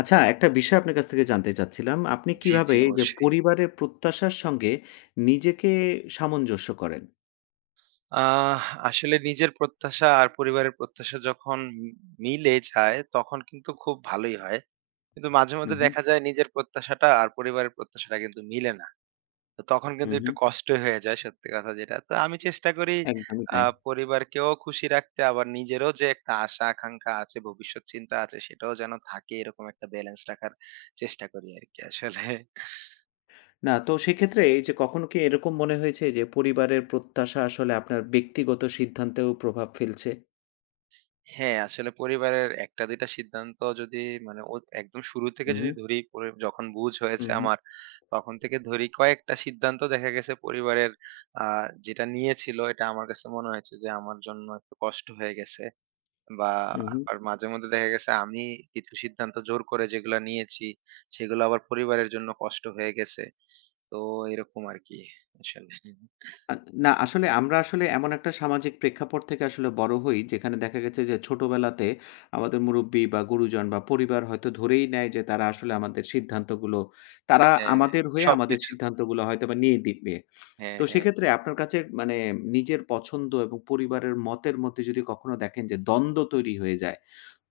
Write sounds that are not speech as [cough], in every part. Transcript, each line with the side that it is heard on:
left: আচ্ছা, একটা বিষয় আপনার কাছ থেকে জানতে চাচ্ছিলাম। আপনি
right: জি,
left: কিভাবে
right: জি,
left: এই যে
right: অবশ্যই।
left: পরিবারের প্রত্যাশার সঙ্গে নিজেকে সামঞ্জস্য করেন?
right: আহ আসলে নিজের প্রত্যাশা আর পরিবারের প্রত্যাশা যখন মিলে যায় তখন কিন্তু খুব ভালোই হয়। কিন্তু মাঝে
left: হু,
right: মধ্যে
left: হু,
right: দেখা যায় নিজের প্রত্যাশাটা আর পরিবারের প্রত্যাশাটা কিন্তু মিলে না। তো তখন
left: হু,
right: কিন্তু
left: হু,
right: একটু কষ্টই হয়ে যায় সত্যি কথা যেটা। তো আমি চেষ্টা করি
left: একদমই
right: আ
left: তাই।
right: পরিবারকেও খুশি রাখতে আবার নিজেরও যে একটা আশা আকাঙ্খা আছে, ভবিষ্যৎ চিন্তা আছে সেটাও যেন থাকে এরকম একটা ব্যালেন্স রাখার চেষ্টা করি আরকি আসলে।
left: না তো সেক্ষেত্রে এই যে কখনো কি এরকম মনে হয়েছে যে পরিবারের প্রত্যাশা আসলে আপনার ব্যক্তিগত সিদ্ধান্তেও প্রভাব ফেলছে?
right: হ্যাঁ, আসলে পরিবারের ১ ২ টা সিদ্ধান্ত যদি মানে ও একদম শুরু থেকে
left: হু, হু,
right: যদি ধরি, পরে যখন বুঝ
left: হু,
right: হয়েছে
left: হু,
right: আমার, তখন থেকে ধরি কয়েকটা সিদ্ধান্ত দেখা গেছে পরিবারের আ যেটা নিয়েছিল এটা আমার কাছে মনে হয়েছে যে আমার জন্য একটু কষ্ট হয়ে গেছে। বা
left: হু, হু।
right: আবার মাঝে মধ্যে দেখা গেছে আমি কিছু সিদ্ধান্ত জোর করে যেগুলা নিয়েছি, সেগুলো আবার পরিবারের জন্য কষ্ট হয়ে গেছে। তো এরকম আরকি আসলে।
left: আ না আসলে আমরা আসলে এমন একটা সামাজিক প্রেক্ষাপট থেকে আসলে বড় হই, যেখানে দেখা গেছে যে ছোটবেলাতে আমাদের মুরুব্বি বা গুরুজন বা পরিবার হয়তো ধরেই নেয় যে তারা আসলে আমাদের সিদ্ধান্তগুলো তারা
right: হ্যাঁ,
left: আমাদের হয়ে আমাদের
right: সবকিছু।
left: সিদ্ধান্তগুলো হয়তোবা নিয়ে দিবে।
right: হ্যাঁ,
left: তো
right: হ্যাঁ,
left: সেক্ষেত্রে আপনার কাছে মানে নিজের পছন্দ এবং পরিবারের মতের মধ্যে যদি কখনো দেখেন যে দ্বন্দ্ব তৈরি হয়ে যায়,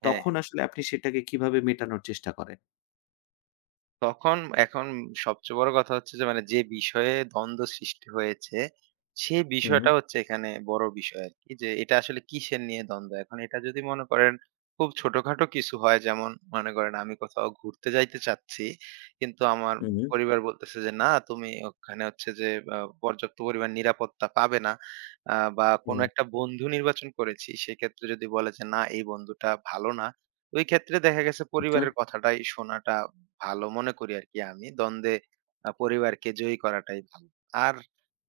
right: হ্যাঁ।
left: তখন আসলে আপনি সেটাকে কিভাবে মেটানোর চেষ্টা করেন?
right: তখন এখন সবচেয়ে বড় কথা হচ্ছে যে মানে যে বিষয়ে দ্বন্দ্ব সৃষ্টি হয়েছে, সে
left: হুম,
right: বিষয়টা হচ্ছে এখানে বড় বিষয় আরকি। যে এটা আসলে কিসের নিয়ে দ্বন্দ্ব? এখন এটা যদি মনে করেন খুব ছোটখাটো কিছু হয় যেমন মনে করেন আমি কোথাও ঘুরতে যাইতে চাচ্ছি। কিন্তু আমার
left: হুম,
right: পরিবার বলতেছে যে, "না তুমি ওখানে হচ্ছে যে আ পর্যাপ্ত পরিমাণ নিরাপত্তা পাবে না।" বা কোনো
left: হুম,
right: একটা বন্ধু নির্বাচন করেছি। সেক্ষেত্রে যদি বলে যে, "না এই বন্ধুটা ভালো না।" ওই ক্ষেত্রে দেখা গেছে
left: আচ্ছা,
right: পরিবারের কথাটাই শোনাটা ভালো মনে করি আরকি আমি। দ্বন্দ্বে পরিবারকে জয়ী করাটাই ভালো। আর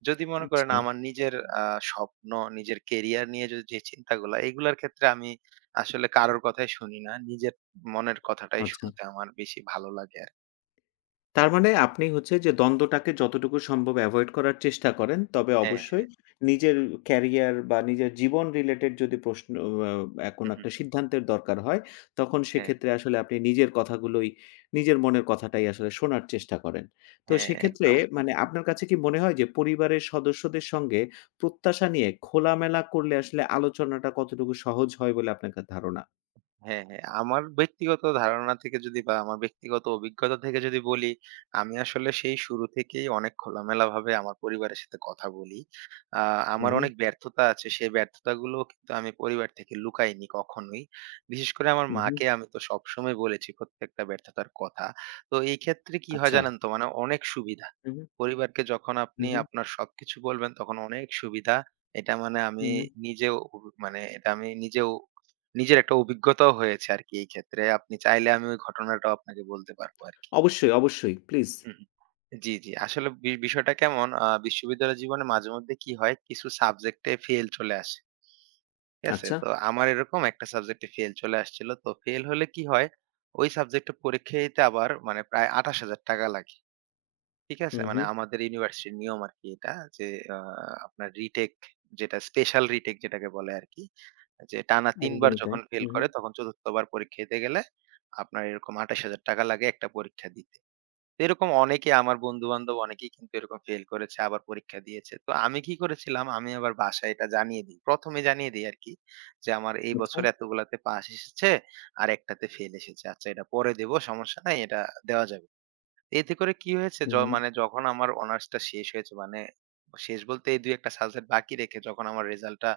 right: যদি মনে করেন
left: আচ্ছা,
right: আমার নিজের আ স্বপ্ন, নিজের কেরিয়ার নিয়ে যদি যে চিন্তাগুলা, এগুলার ক্ষেত্রে আমি আসলে কারোর কথাই শুনি না। নিজের মনের কথাটাই
left: আচ্ছা।
right: শুনতে আমার বেশি ভালো লাগে আরকি।
left: তার মানে আপনি হচ্ছে যে দ্বন্দ্বটাকে যতটুকু সম্ভব এভয়েড করার চেষ্টা করেন। তবে
right: হ্যাঁ, হ্যাঁ।
left: অবশ্যই নিজের ক্যারিয়ার বা নিজের জীবন রিলেটেড যদি প্রশ্ন
right: হু,
left: কোন
right: হু।
left: একটা সিদ্ধান্তের দরকার হয়, তখন
right: হ্যাঁ,
left: সেক্ষেত্রে আসলে আপনি নিজের কথাগুলোই নিজের মনের কথাটাই আসলে শোনার চেষ্টা করেন। তো
right: হ্যাঁ,
left: সেক্ষেত্রে
right: একদম।
left: মানে আপনার কাছে কি মনে হয় যে পরিবারের সদস্যদের সঙ্গে প্রত্যাশা নিয়ে খোলামেলা করলে আসলে আলোচনাটা কতটুকু সহজ হয় বলে আপনার ধারণা?
right: হ্যাঁ, হ্যাঁ। আমার ব্যক্তিগত ধারণা থেকে যদি বা আমার ব্যক্তিগত অভিজ্ঞতা থেকে যদি বলি, আমি আসলে সেই শুরু থেকেই অনেক খোলামেলাভাবে আমার পরিবারের সাথে কথা বলি। আ
left: হু,
right: আমার
left: হু,
right: অনেক ব্যর্থতা আছে। সেই ব্যর্থতাগুলো কিন্তু আমি পরিবার থেকে লুকাইনি কখনোই। বিশেষ করে আমার
left: হু, হু।
right: মাকে আমি তো সবসময় বলেছি প্রত্যেকটা ব্যর্থতার কথা। তো এই ক্ষেত্রে কি হয়
left: আচ্ছা।
right: জানেন তো? মানে অনেক সুবিধা।
left: হু, হু,
right: পরিবারকে যখন
left: হু,
right: আপনি
left: হু,
right: আপনার সবকিছু বলবেন তখন অনেক সুবিধা। এটা মানে
left: হু,
right: আমি
left: হু।
right: নিজেও এটা আমি নিজেও নিজের একটা অভিজ্ঞতাও হয়েছে আরকি এই ক্ষেত্রে। আপনি চাইলে আমি ওই ঘটনাটাও আপনাকে বলতে পারবো আরকি।
left: অবশ্যই, অবশ্যই। প্লিজ।
right: হুম, হুম। জি, জি। আসলে বিষয়টা কেমন বিশ্ববিদ্যালয় জীবনে মাঝেমধ্যে কি হয় কিছু সাবজেক্টে ফেল চলে আসে। ঠিক আছে?
left: আচ্ছা।
right: তো আমার এরকম একটা সাবজেক্টে ফেল চলে আসছিল। তো ফেল হলে কি হয় ওই সাবজেক্টে পরীক্ষা দিতে আবার মানে প্রায় ৳২৮,০০০ টাকা লাগে। ঠিক
left: হু,
right: আছে? মানে
left: হু।
right: আমাদের ইউনিভার্সিটির নিয়ম আরকি এটা যে আ আপনার রিটেক যেটা স্পেশাল রিটেক যেটাকে বলে আরকি। যে টানা ৩ বার
left: একদমই তাই।
right: যখন ফেল
left: হু, হু।
right: করে তখন ৪র্থ বার পরীক্ষা দিতে গেলে আপনার এরকম ৳২৮,০০০ টাকা লাগে একটা পরীক্ষা দিতে। তো এরকম অনেকেই আমার বন্ধু-বান্ধব অনেকেই কিন্তু এরকম ফেল করেছে আবার পরীক্ষা দিয়েছে। তো আমি কি করেছিলাম আমি আবার বাসায় এটা জানিয়ে দিই। ১ম এ জানিয়ে দেই আরকি যে আমার এই
left: আচ্ছা।
right: বছর এতগুলাতে পাস এসেছে আর একটাতে ফেল এসেছে। আচ্ছা এটা পরে দেব সমস্যা নাই এটা দেওয়া যাবে। এতে করে কি হয়েছে?
left: হু, হু।
right: মানে যখন আমার অনার্সটা শেষ হয়েছে মানে শেষ বলতে এই ২-১ টা সাবজেক্ট বাকি রেখে যখন আমার রেজাল্টটা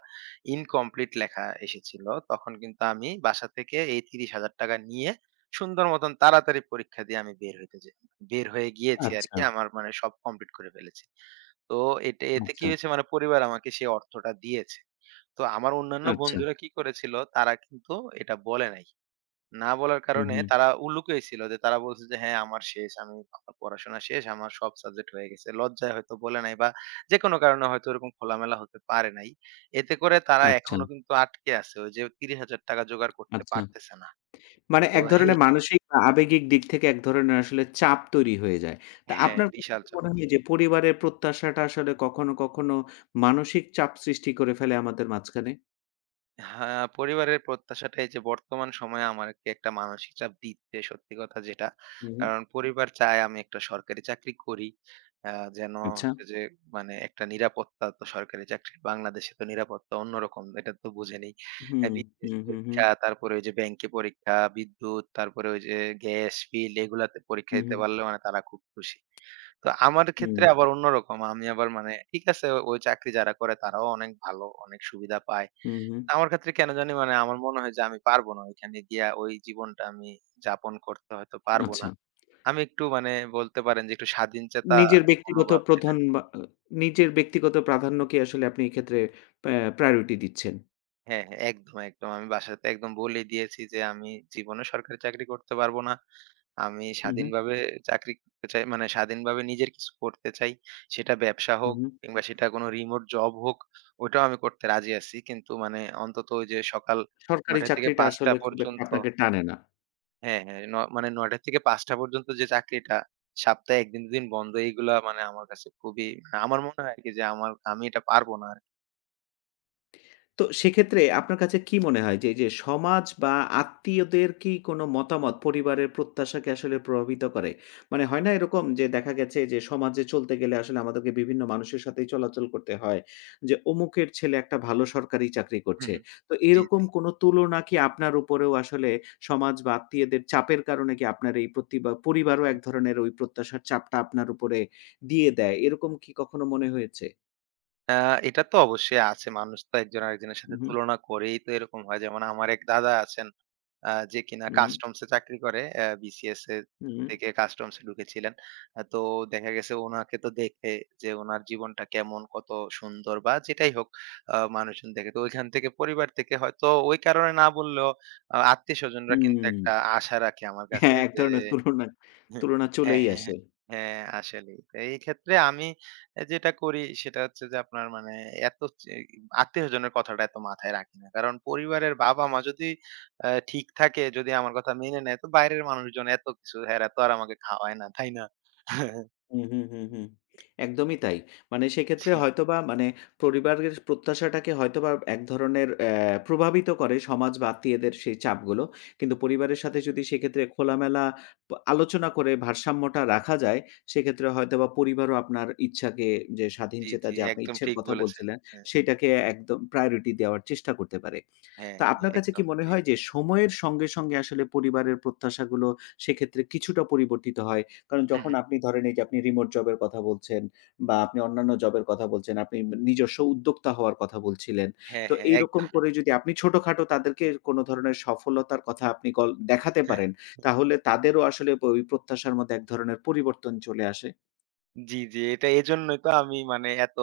right: ইনকমপ্লিট লেখা এসেছিল, তখন কিন্তু আমি বাসা থেকে এই ৳৩০,০০০ টাকা নিয়ে সুন্দর মতন তাড়াতাড়ি পরীক্ষা দিয়ে আমি বের হইতে যে বের হয়ে গিয়েছি আরকি।
left: আচ্ছা,
right: আমার মানে সব কমপ্লিট করে ফেলেছি। তো এটা এতে কি
left: আচ্ছা,
right: হয়েছে মানে পরিবার আমাকে সেই অর্থটা দিয়েছে। তো আমার অন্যান্য
left: আচ্ছা।
right: বন্ধুরা কি করেছিল তারা কিন্তু এটা বলে নাই। না বলার
left: হু,
right: কারণে
left: হু।
right: তারা উলুকেই ছিল যে তারা বলছে যে, "হ্যাঁ, আমার শেষ। আমি আমার পড়াশোনা শেষ। আমার সব সাবজেক্ট হয়ে গেছে।" লজ্জায় হয়তো বলে নাই বা যেকোনো কারণে হয়তো ওরকম খোলামেলা হতে পারে নাই। এতে করে তারা
left: আচ্ছা,
right: এখনো কিন্তু আটকে আছে। ওই যে ৳৩০,০০০ জোগাড় করতে
left: আচ্ছা।
right: পারতেছে না।
left: মানে
right: তো
left: এক
right: এই
left: ধরনের মানসিক বা আবেগিক দিক থেকে এক ধরনের আসলে চাপ তৈরি হয়ে যায়। তা
right: হ্যাঁ,
left: আপনার কাছে
right: বিশাল
left: কি
right: চ
left: মনে হয় যে পরিবারের প্রত্যাশাটা আসলে কখনো, কখনো মানসিক চাপ সৃষ্টি করে ফেলে আমাদের মাঝখানে?
right: হ্যাঁ, পরিবারের প্রত্যাশাটা এই যে বর্তমান সময়ে আমাকে একটা মানসিক চাপ দিচ্ছে সত্যি কথা যেটা।
left: হু, হু।
right: কারণ পরিবার চায় আমি একটা সরকারি চাকরি করি। আ যেন
left: আচ্ছা।
right: হচ্ছে যে মানে একটা নিরাপত্তা তো সরকারি চাকরির বাংলাদেশে তো নিরাপত্তা অন্যরকম এটা তো বুঝেনই।
left: হু, হু,
right: BTS
left: হু, হু।
right: পরীক্ষা তারপরে ওই যে ব্যাংকে পরীক্ষা, বিদ্যুৎ তারপরে ওই যে গ্যাস বিল এগুলাতে পরীক্ষা
left: হু, হু।
right: দিতে পারলে মানে তারা খুব খুশি। তো আমার ক্ষেত্রে
left: হু,
right: আবার অন্যরকম। আমি আবার মানে ঠিক আছে ওই চাকরি যারা করে তারাও অনেক ভালো, অনেক সুবিধা পায়।
left: হু, হু।
right: আমার ক্ষেত্রে কেন জানি মানে আমার মনে হয় যে আমি পারবো না ওইখানে গিয়া ওই জীবনটা আমি যাপন করতে হয়তো পারবো না।
left: আচ্ছা।
right: আমি একটু মানে বলতে পারেন যে একটু স্বাধীনচেতা
left: নিজের ব্যক্তিগত
right: মনোভাব।
left: প্রধান বা নিজের ব্যক্তিগত প্রাধান্যকে আসলে আপনি এক্ষেত্রে প্যা প্রায়োরিটি দিচ্ছেন।
right: হ্যাঁ, হ্যাঁ, একদম। আমি বাসাতে একদম বলেই দিয়েছি যে আমি জীবনে সরকারি চাকরি করতে পারবো না। আমি
left: হু, হু,
right: স্বাধীনভাবে চাকরি করতে চাই মানে স্বাধীনভাবে নিজের কিছু করতে চাই। সেটা ব্যবসা
left: হু,
right: হোক
left: হু।
right: কিংবা সেটা কোনো রিমোট জব হোক ওটাও আমি করতে রাজি আছি। কিন্তু মানে অন্তত ওই যে সকাল
left: সরকারি
right: ৯ঃ০০ থেকে
left: চাকরিটা আসলে খুব
right: ৫ঃ০০
left: একটা
right: পর্যন্ত
left: আপনাকে টানে না।
right: হ্যাঁ, হ্যাঁ। মানে ৯টা থেকে ৫টা পর্যন্ত যে চাকরিটা, সপ্তাহে ১ দিন ২ দিন বন্ধ এইগুলা মানে আমার কাছে খুবই মানে আমার মনে হয় আরকি যে আমি এটা পারব না আরকি।
left: তো সেক্ষেত্রে আপনার কাছে কি মনে হয় যে, এই যে সমাজ বা আত্মীয়দের কি কোনো মতামত পরিবারের প্রত্যাশাকে আসলে প্রভাবিত করে? মানে হয় না এরকম যে দেখা গেছে যে সমাজে চলতে গেলে আসলে আমাদেরকে বিভিন্ন মানুষের সাথেই চলাচল করতে হয়। যে অমুকের ছেলে একটা ভালো সরকারি চাকরি
right: হুম,
left: করছে।
right: হুম।
left: তো
right: জি,
left: এরকম
right: জি।
left: কোনো তুলনা কি আপনার উপরেও আসলে সমাজ বা আত্মীয়দের চাপের কারণে কি আপনার এই প্রতি বা পরিবারও এক ধরনের ওই প্রত্যাশার চাপটা আপনার উপরে দিয়ে দেয়? এরকম কি কখনো মনে হয়েছে?
right: আ এটা তো অবশ্যই আছে। মানুষ তো একজন আরেকজনের সাথে
left: উহু,
right: তুলনা করেই তো এরকম হয়। যেমন আমার এক দাদা আছেন যে কিনা
left: হু,
right: কাস্টমস এ চাকরি করে। বিসিএস এ
left: হু,
right: থেকে কাস্টমস এ ঢুকেছিলেন। তো দেখা গেছে উনাকে তো দেখে যে উনার জীবনটা কেমন, কত সুন্দর বা যেটাই হোক মানুষজন দেখে। তো ওইখান থেকে পরিবার থেকে হয়তো ওই কারণে না বললেও আত্মীয়স্বজনরা কিন্তু
left: হুম।
right: একটা আশা রাখে আমার কাছে
left: হ্যাঁ, এক
right: যে
left: ধরনের তুলনা
right: হ্যাঁ,
left: তুলনা
right: হ্যাঁ,
left: চলেই
right: হ্যাঁ,
left: আসে।
right: হ্যাঁ, আসলেই। তো এই ক্ষেত্রে আমি যেটা করি সেটা হচ্ছে যে আপনার মানে এত চে আত্মীয়স্বজনের কথাটা এত মাথায় রাখি না। কারণ পরিবারের বাবা-মা যদি ঠিক থাকে, যদি আমার কথা মেনে নেয়, তো বাইরের মানুষজন এত কিছু হেরা তো আর আমাকে খাওয়ায় না, তাই না? [laughs]
left: হুম, হুম, হুম, হুম। একদমই তাই। মানে সেক্ষেত্রে হয়তোবা মানে পরিবারের প্রত্যাশাটাকে হয়তোবা এক ধরনের প্রভাবিত করে সমাজ বা আত্মীয়দের সেই চাপগুলো। কিন্তু পরিবারের সাথে যদি সেক্ষেত্রে খোলামেলা আলোচনা করে ভারসাম্যটা রাখা যায়, সেক্ষেত্রে হয়তোবা পরিবারও আপনার ইচ্ছাকে যে
right: জি,
left: স্বাধীনচেতা
right: জি,
left: যে আপনি
right: একদম
left: ইচ্ছের
right: ঠিক
left: কথা
right: বলেছেন।
left: বলছিলেন,
right: হ্যাঁ,
left: সেটাকে একদম প্রায়োরিটি দেওয়ার চেষ্টা করতে পারে।
right: হ্যাঁ,
left: তো
right: হ্যাঁ,
left: আপনার কাছে কি
right: একদম
left: মনে
right: ঠিক।
left: হয় যে সময়ের সঙ্গে, সঙ্গে আসলে পরিবারের প্রত্যাশাগুলো সেক্ষেত্রে কিছুটা পরিবর্তিত হয়? কারণ যখন আপনি
right: [laughs]
left: ধরেন এই যে আপনি রিমোট জবের কথা বলছেন বা আপনি অন্যান্য জবের কথা বলছেন, আপনি নিজস্ব উদ্যোক্তা হওয়ার কথা বলছিলেন।
right: হ্যাঁ,
left: তো
right: হ্যাঁ,
left: এইরকম
right: একদম।
left: করে যদি আপনি ছোটখাটো তাদেরকে কোনো ধরনের সফলতার কথা আপনি দেখাতে পারেন,
right: [laughs]
left: তাহলে তাদেরও আসলে ওই প্রত্যাশার মধ্যে এক ধরনের পরিবর্তন চলে আসে।
right: জি, জি, এটা এজন্যই তো আমি মানে এত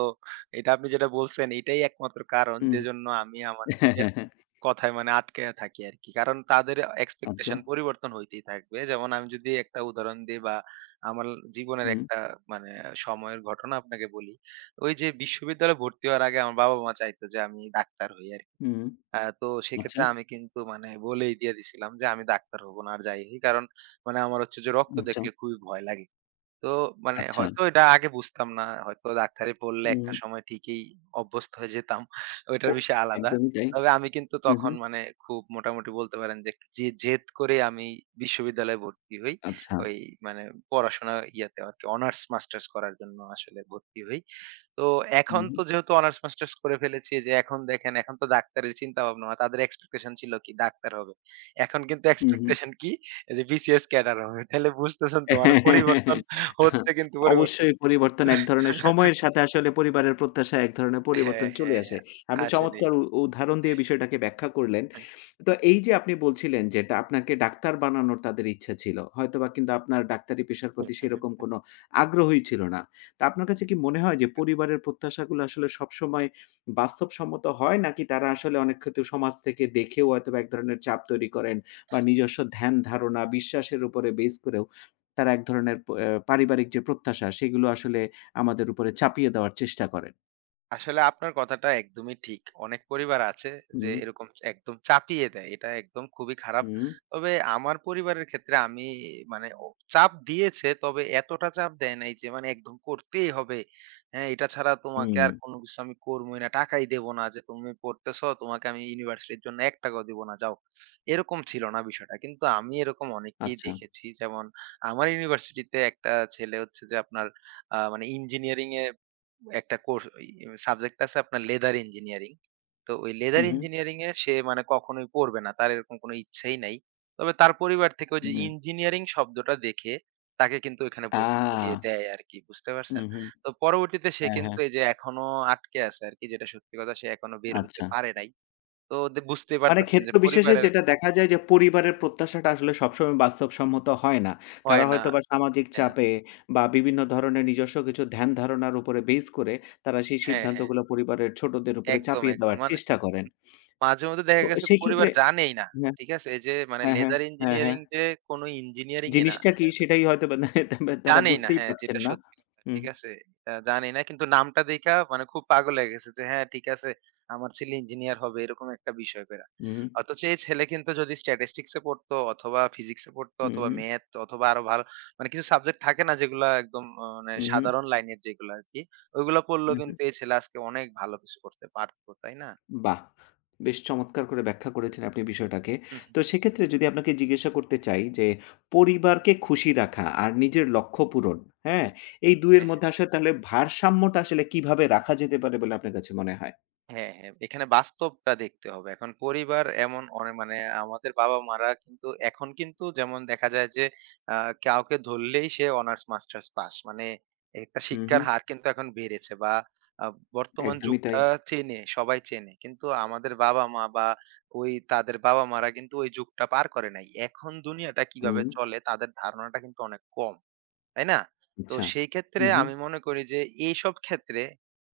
right: এটা আপনি যেটা বলছেন এটাই একমাত্র কারণ
left: হুম।
right: যেজন্য আমি আমার
left: [laughs] হ্যাঁ,
right: নিজের
left: হ্যাঁ, হ্যাঁ।
right: কথায় মানে আটকে থাকি আরকি। কারণ তাদের
left: আচ্ছা।
right: এক্সপেকটেশন পরিবর্তন হইতেই থাকবে। যেমন আমি যদি একটা উদাহরণ দেই বা আমার জীবনের
left: হুম,
right: একটা মানে সময়ের ঘটনা আপনাকে বলি। ওই যে বিশ্ববিদ্যালয়ে ভর্তি হওয়ার আগে আমার বাবা-মা চাইতো যে আমি ডাক্তার হই আরকি।
left: হুম।
right: তো সেক্ষেত্রে
left: আচ্ছা,
right: আমি কিন্তু মানে বলেই দিয়ে দিছিলাম যে আমি ডাক্তার হব না আর যাই হই। কারণ মানে আমার হচ্ছে যে রক্ত
left: আচ্ছা,
right: দেখলে খুবই ভয় লাগে। তো মানে
left: আচ্ছা।
right: হয়তো এটা আগে বুঝতাম না। হয়তো ডাক্তারি পড়লে
left: হুম।
right: একটা সময় ঠিকই অভ্যস্ত হয়ে যেতাম। ওইটার
left: ও
right: বিষয় আলাদা।
left: একদমই তাই।
right: তবে আমি কিন্তু
left: হুম,
right: তখন
left: হুম।
right: মানে খুব মোটামুটি বলতে পারেন যে একটু জেদ করে আমি বিশ্ববিদ্যালয়ে ভর্তি হই।
left: আচ্ছা।
right: ওই মানে পড়াশোনা ইয়াতে আরকি অনার্স মাস্টার্স করার জন্য আসলে ভর্তি হই। তো
left: হুম,
right: এখন
left: হুম,
right: তো যেহেতু অনার্স মাস্টার্স করে ফেলেছি যে এখন দেখেন এখন তো ডাক্তারের চিন্তা ভাবনা না। তাদের এক্সপেকটেশন ছিল কি ডাক্তার হবে। এখন কিন্তু
left: হুম, হুম।
right: এক্সপেকটেশন কি? এই যে বিসিএস ক্যাডার হবে। তাহলে বুঝতেছেন তো মানে পরিবর্তন হচ্ছে কিন্তু পরিবর্তন।
left: অবশ্যই পরিবর্তন এক ধরনের সময়ের সাথে আসলে পরিবারের প্রত্যাশায় এক ধরনের
right: হ্যাঁ,
left: পরিবর্তন চলে
right: হ্যাঁ
left: আসে। আপনি
right: আসলেই।
left: চমৎকার উদাহরণ দিয়ে বিষয়টাকে ব্যাখ্যা করলেন। তো এই যে আপনি বলছিলেন যেটা আপনাকে ডাক্তার বানানোর তাদের ইচ্ছা ছিল। হয়তোবা কিন্তু আপনার ডাক্তারি পেশার প্রতি সেরকম কোনো আগ্রহই ছিল না। তা আপনার কাছে কি মনে হয় যে পরিবারের প্রত্যাশাগুলো আসলে সবসময় বাস্তবসম্মত হয় নাকি তারা আসলে অনেক ক্ষেত্রে সমাজ থেকে দেখেও হয়তোবা এক ধরনের চাপ তৈরি করেন বা নিজস্ব ধ্যান ধারণা, বিশ্বাসের উপরে বেস করেও তারা এক ধরনের প অ্যা পারিবারিক যে প্রত্যাশা সেগুলো আসলে আমাদের উপরে চাপিয়ে দেওয়ার চেষ্টা করেন?
right: আসলে আপনার কথাটা একদমই ঠিক। অনেক পরিবার আছে যে
left: হুম,
right: এরকম একদম চাপিয়ে দেয়। এটা একদম খুবই খারাপ।
left: হুম,
right: তবে আমার পরিবারের ক্ষেত্রে আমি মানে ও চাপ দিয়েছে তবে এতটা চাপ দেয় নাই যে মানে একদম করতেই হবে। হ্যাঁ, এটা ছাড়া তোমাকে
left: হুম।
right: আর কোনো কিছু আমি করবোই না। টাকাই দেব না যে তুমি পড়তেছো তোমাকে আমি ইউনিভার্সিটির জন্য ৳১ টাকা ও দিব না যাও। এরকম ছিল না বিষয়টা। কিন্তু আমি এরকম অনেককেই
left: আচ্ছা।
right: দেখেছি। যেমন আমার ইউনিভার্সিটিতে একটা ছেলে হচ্ছে যে আপনার মানে ইঞ্জিনিয়ারিং এ একটা কোর্স ওই সাবজেক্ট আছে আপনার লেদার ইঞ্জিনিয়ারিং। তো ওই
left: হু,
right: লেদার
left: হু,
right: ইঞ্জিনিয়ারিং এ সে মানে কখনোই পড়বে না। তার এরকম কোনো ইচ্ছেই নাই। তবে তার পরিবার থেকে ওই যে
left: হু।
right: ইঞ্জিনিয়ারিং শব্দটা দেখে তাকে কিন্তু ওইখানে
left: আ
right: ভর্তি করিয়ে দেয় আরকি। বুঝতে পারছেন?
left: হুম, হুম।
right: তো পরবর্তীতে সে
left: হ্যাঁ,
right: কিন্তু
left: হ্যাঁ।
right: এই যে এখনো আটকে আছে আরকি যেটা সত্যি কথা সে এখনো বের হইতে
left: আচ্ছা।
right: পারে নাই। তো বুঝতেই
left: মানে
right: পারতেছেন যে
left: ক্ষেত্র বিশেষে
right: পরিবারের
left: যেটা দেখা যায় যে পরিবারের প্রত্যাশাটা আসলে সবসময় বাস্তবসম্মত হয় না।
right: হয়
left: তারা
right: না
left: হয়তোবা সামাজিক
right: হ্যাঁ,
left: চাপে বা বিভিন্ন ধরনের নিজস্ব কিছু ধ্যান ধারণার উপরে বেস করে তারা সেই
right: হ্যাঁ।
left: সিদ্ধান্তগুলো পরিবারের ছোটদের উপরে
right: একদম,
left: চাপিয়ে
right: একদম।
left: দেওয়ার
right: মানে
left: চেষ্টা করেন।
right: মাঝে মধ্যে দেখা
left: তো
right: গেছে পরিবার
left: সেক্ষেত্রে
right: জানেই না।
left: হ্যাঁ,
right: ঠিক আছে? এই যে মানে
left: হ্যাঁ, হ্যাঁ,
right: লেদার
left: হ্যাঁ,
right: ইঞ্জিনিয়ারিং
left: হ্যাঁ।
right: যে কোন ইঞ্জিনিয়ারিং ই না।
left: জিনিসটা
right: ঠিক
left: কি
right: আছে?
left: সেটাই হয়তোবা [laughs] তারা
right: জানেই না
left: বুঝতেই
right: হ্যাঁ,
left: পারছেন
right: যেটা
left: না।
right: সত্যি কথা।
left: হুম,
right: ঠিক আছে? জানেই না কিন্তু নামটা দেইখা মানে খুব পাগল হয়ে গেছে যে হ্যাঁ, ঠিক আছে আমার ছেলে ইঞ্জিনিয়ার হবে এরকম একটা বিষয় কইরা।
left: হুম,
right: অথচ এই ছেলে কিন্তু যদি স্ট্যাটিস্টিকস এ পড়তো অথবা ফিজিক্স এ পড়তো
left: হুম,
right: অথবা
left: হুম,
right: ম্যাথ অথবা আরো ভালো মানে কিছু সাবজেক্ট থাকে না যেগুলা একদম মানে সাধারণ লাইনের যেগুলা আরকি। ওইগুলা পড়লেও
left: হুম, হুম।
right: কিন্তু এই ছেলে আজকে অনেক ভালো কিছু করতে পারত। তাই না?
left: বাহ! বেশ চমৎকার করে ব্যাখ্যা করেছেন আপনি বিষয়টাকে।
right: হু, হু।
left: তো সেক্ষেত্রে যদি আপনাকে জিজ্ঞাসা করতে চাই যে, পরিবারকে খুশি রাখা আর নিজের লক্ষ্য পূরণ, হ্যাঁ? এই ২ এর
right: হ্যাঁ।
left: মধ্যে আসলে তাহলে ভারসাম্যটা আসলে কিভাবে রাখা যেতে পারে বলে আপনার কাছে মনে হয়?
right: হ্যাঁ, হ্যাঁ। এখানে বাস্তবটা দেখতে হবে। এখন পরিবার এমন অনে মানে আমাদের বাবা-মারা কিন্তু এখন কিন্তু যেমন দেখা যায় যে আ কাউকে ধরলেই সে অনার্স মাস্টার্স পাস। মানে একটা
left: হুম,
right: শিক্ষার
left: হুম।
right: হার কিন্তু এখন বেড়েছে বা আ বর্তমান
left: একদমই তাই।
right: যুগটা চেনে, সবাই চেনে। কিন্তু আমাদের বাবা-মা বা ওই তাদের বাবা-মারা কিন্তু ওই যুগটা পার করে নাই। এখন দুনিয়াটা কিভাবে
left: হুম,
right: চলে তাদের ধারণাটা কিন্তু অনেক কম। তাই না? তো
left: আচ্ছা।
right: সেই ক্ষেত্রে
left: হুম, হুম।
right: আমি মনে করি যে এইসব ক্ষেত্রে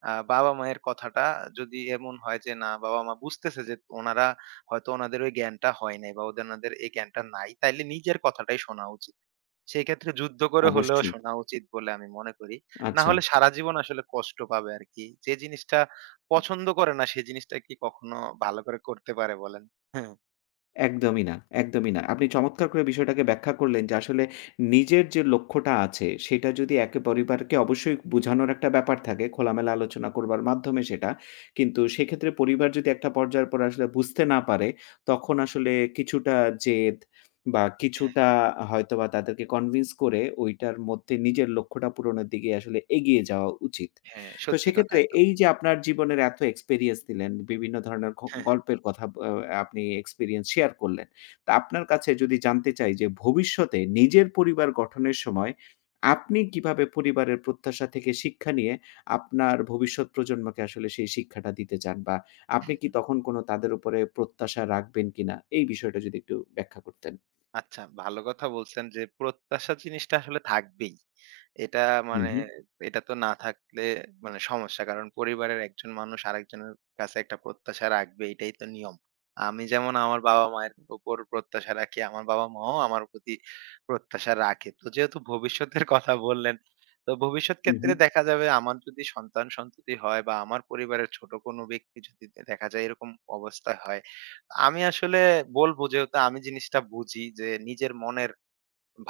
right: বাবা-মায়ের কথাটা যদি এমন হয় যে না বাবা-মা বুঝতেছে যে ওনারা হয়তো ওনাদের ওই জ্ঞানটা হয় নাই বা ওদের ওনাদের এই জ্ঞানটা নাই, তাইলে নিজের কথাটাই শোনা উচিত। সেই ক্ষেত্রে যুদ্ধ করে হলেও
left: অবশ্যই।
right: শোনা উচিত বলে আমি মনে করি। না
left: আচ্ছা।
right: হলে সারা জীবন আসলে কষ্ট পাবে আরকি। যে জিনিসটা পছন্দ করে না সেই জিনিসটা কি কখনো ভালো করে করতে পারে বলেন? হ্যাঁ,
left: একদমই না, একদমই না। আপনি চমৎকার করে বিষয়টাকে ব্যাখ্যা করলেন যে আসলে নিজের যে লক্ষ্যটা আছে সেটা যদি একে পরিবারকে অবশ্যই বোঝানোর একটা ব্যাপার থাকে, খোলামেলা আলোচনা করবার মাধ্যমে সেটা। কিন্তু সেক্ষেত্রে পরিবার যদি একটা পর্যায়ের পর আসলে বুঝতে না পারে, তখন আসলে কিছুটা জেদ বা
right: হ্যাঁ,
left: কিছুটা হয়তোবা তাদেরকে কনভিন্স করে ওইটার মধ্যে নিজের লক্ষ্যটা পূরণের দিকে আসলে এগিয়ে যাওয়া উচিত।
right: হ্যাঁ।
left: তো
right: সত্যি কথা
left: সেক্ষেত্রে
right: একদম।
left: এই যে আপনার জীবনের এত এক্সপেরিয়েন্স দিলেন, বিভিন্ন ধরনের
right: হ্যাঁ হ্যাঁ।
left: গল্পের কথা আপনি এক্সপেরিয়েন্স শেয়ার করলেন। তো আপনার কাছে যদি জানতে চাই যে ভবিষ্যতে নিজের পরিবার গঠনের সময় আপনি কিভাবে পরিবারের প্রত্যাশা থেকে শিক্ষা নিয়ে আপনার ভবিষ্যৎ প্রজন্মকে আসলে সেই শিক্ষাটা দিতে চান? বা আপনি কি তখন কোনো তাদের উপরে প্রত্যাশা রাখবেন কিনা? এই বিষয়টা যদি একটু ব্যাখ্যা করতেন।
right: আচ্ছা, ভালো কথা বলছেন যে প্রত্যাশা জিনিসটা আসলে থাকবেই। এটা
left: হু,
right: মানে
left: হু,
right: এটা তো না থাকলে মানে সমস্যা। কারণ পরিবারের একজন মানুষ আরেকজনের কাছে একটা প্রত্যাশা রাখবে এটাই তো নিয়ম। আমি যেমন আমার বাবা-মায়ের উপর প্রত্যাশা রাখি, আমার বাবা-মাও আমার প্রতি প্রত্যাশা রাখে। তো যেহেতু ভবিষ্যতের কথা বললেন, তো ভবিষ্যৎ
left: হু, হু,
right: ক্ষেত্রে দেখা যাবে আমার যদি সন্তান-সন্ততি হয় বা আমার পরিবারের ছোট কোনো ব্যক্তি যদি দেখা যায় এরকম অবস্থা হয় আমি আসলে বলব যেহেতু আমি জিনিসটা বুঝি যে নিজের মনের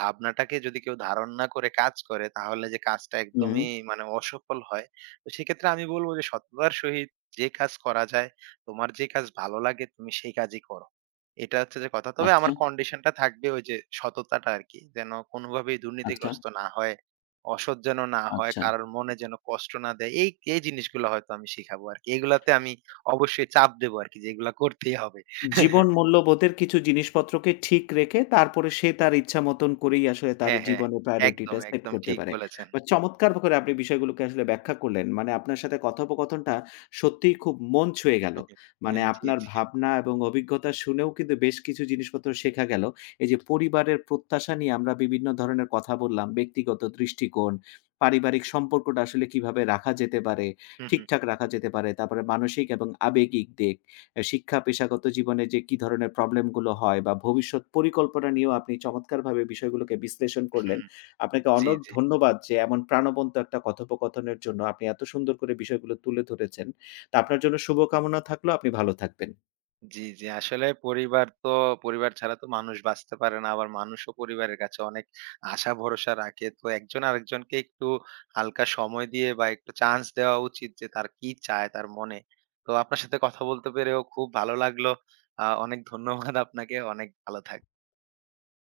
right: ভাবনাটাকে যদি কেউ ধারণ না করে কাজ করে তাহলে যে কাজটা
left: হু,
right: একদমই মানে অসফল হয়। তো সেক্ষেত্রে আমি বলব যে সততার সহিত যে কাজ করা যায়, তোমার যে কাজ ভালো লাগে তুমি সেই কাজই করো। এটা হচ্ছে যে কথা। তবে
left: আচ্ছা,
right: আমার কন্ডিশনটা থাকবে ওই যে সততাটা আরকি। যেন কোনোভাবেই
left: আচ্ছা,
right: দুর্নীতিগ্রস্ত না হয়, অসৎ যেন না হয়,
left: আচ্ছা।
right: কারোর মনে যেন কষ্ট না দেয়। এই জিনিসগুলো হয়তো আমি শিখাবো আরকি। এগুলাতে আমি অবশ্যই চাপ দেবো আরকি যে এগুলা করতেই হবে।
left: জীবন
right: [laughs]
left: মূল্যবোধের কিছু জিনিসপত্রকে ঠিক রেখে তারপরে সে তার ইচ্ছা মতন করেই আসলে তার
right: হ্যাঁ, হ্যাঁ।
left: জীবনে
right: একদম,
left: প্রায়োরিটিটা সেট
right: একদম
left: করতে
right: ঠিক
left: পারে।
right: বলেছেন।
left: বা চমৎকার করে আপনি বিষয়গুলোকে আসলে ব্যাখ্যা করলেন। মানে আপনার সাথে কথোপকথনটা সত্যিই খুব মন ছুঁয়ে গেল।
right: হ্যাঁ,
left: মানে
right: হ্যাঁ, জি,
left: আপনার
right: জি।
left: ভাবনা এবং অভিজ্ঞতা শুনেও কিন্তু বেশ কিছু জিনিসপত্র শেখা গেল। এই যে পরিবারের প্রত্যাশা নিয়ে আমরা বিভিন্ন ধরনের কথা বললাম, ব্যক্তিগত দৃষ্টিকোণ, পারিবারিক সম্পর্কটা আসলে কিভাবে রাখা যেতে পারে,
right: হুম, হুম,
left: ঠিকঠাক রাখা যেতে পারে। তারপরে মানসিক এবং আবেগিক দিক। শিক্ষা, পেশাগত জীবনে যে কি ধরনের প্রবলেম গুলো হয় বা ভবিষ্যৎ পরিকল্পনা নিয়েও আপনি চমৎকারভাবে বিষয়গুলোকে বিশ্লেষণ করলেন।
right: হুম।
left: আপনাকে
right: জি,
left: অনেক
right: জি।
left: ধন্যবাদ যে এমন প্রাণবন্ত একটা কথোপকথনের জন্য আপনি এত সুন্দর করে বিষয়গুলো তুলে ধরেছেন। তা আপনার জন্য শুভকামনা থাকলো। আপনি ভালো থাকবেন।
right: জি, জি। আসলে পরিবার তো পরিবার ছাড়া তো মানুষ বাঁচতে পারে না। আবার মানুষও পরিবারের কাছে অনেক আশা ভরসা রাখে। তো একজন আরেকজনকে একটু হালকা সময় দিয়ে বা একটু চান্স দেওয়া উচিত যে তার কি চায় তার মনে। তো আপনার সাথে কথা বলতে পেরেও খুব ভালো লাগলো। অনেক ধন্যবাদ আপনাকে। অনেক ভালো থাকবেন।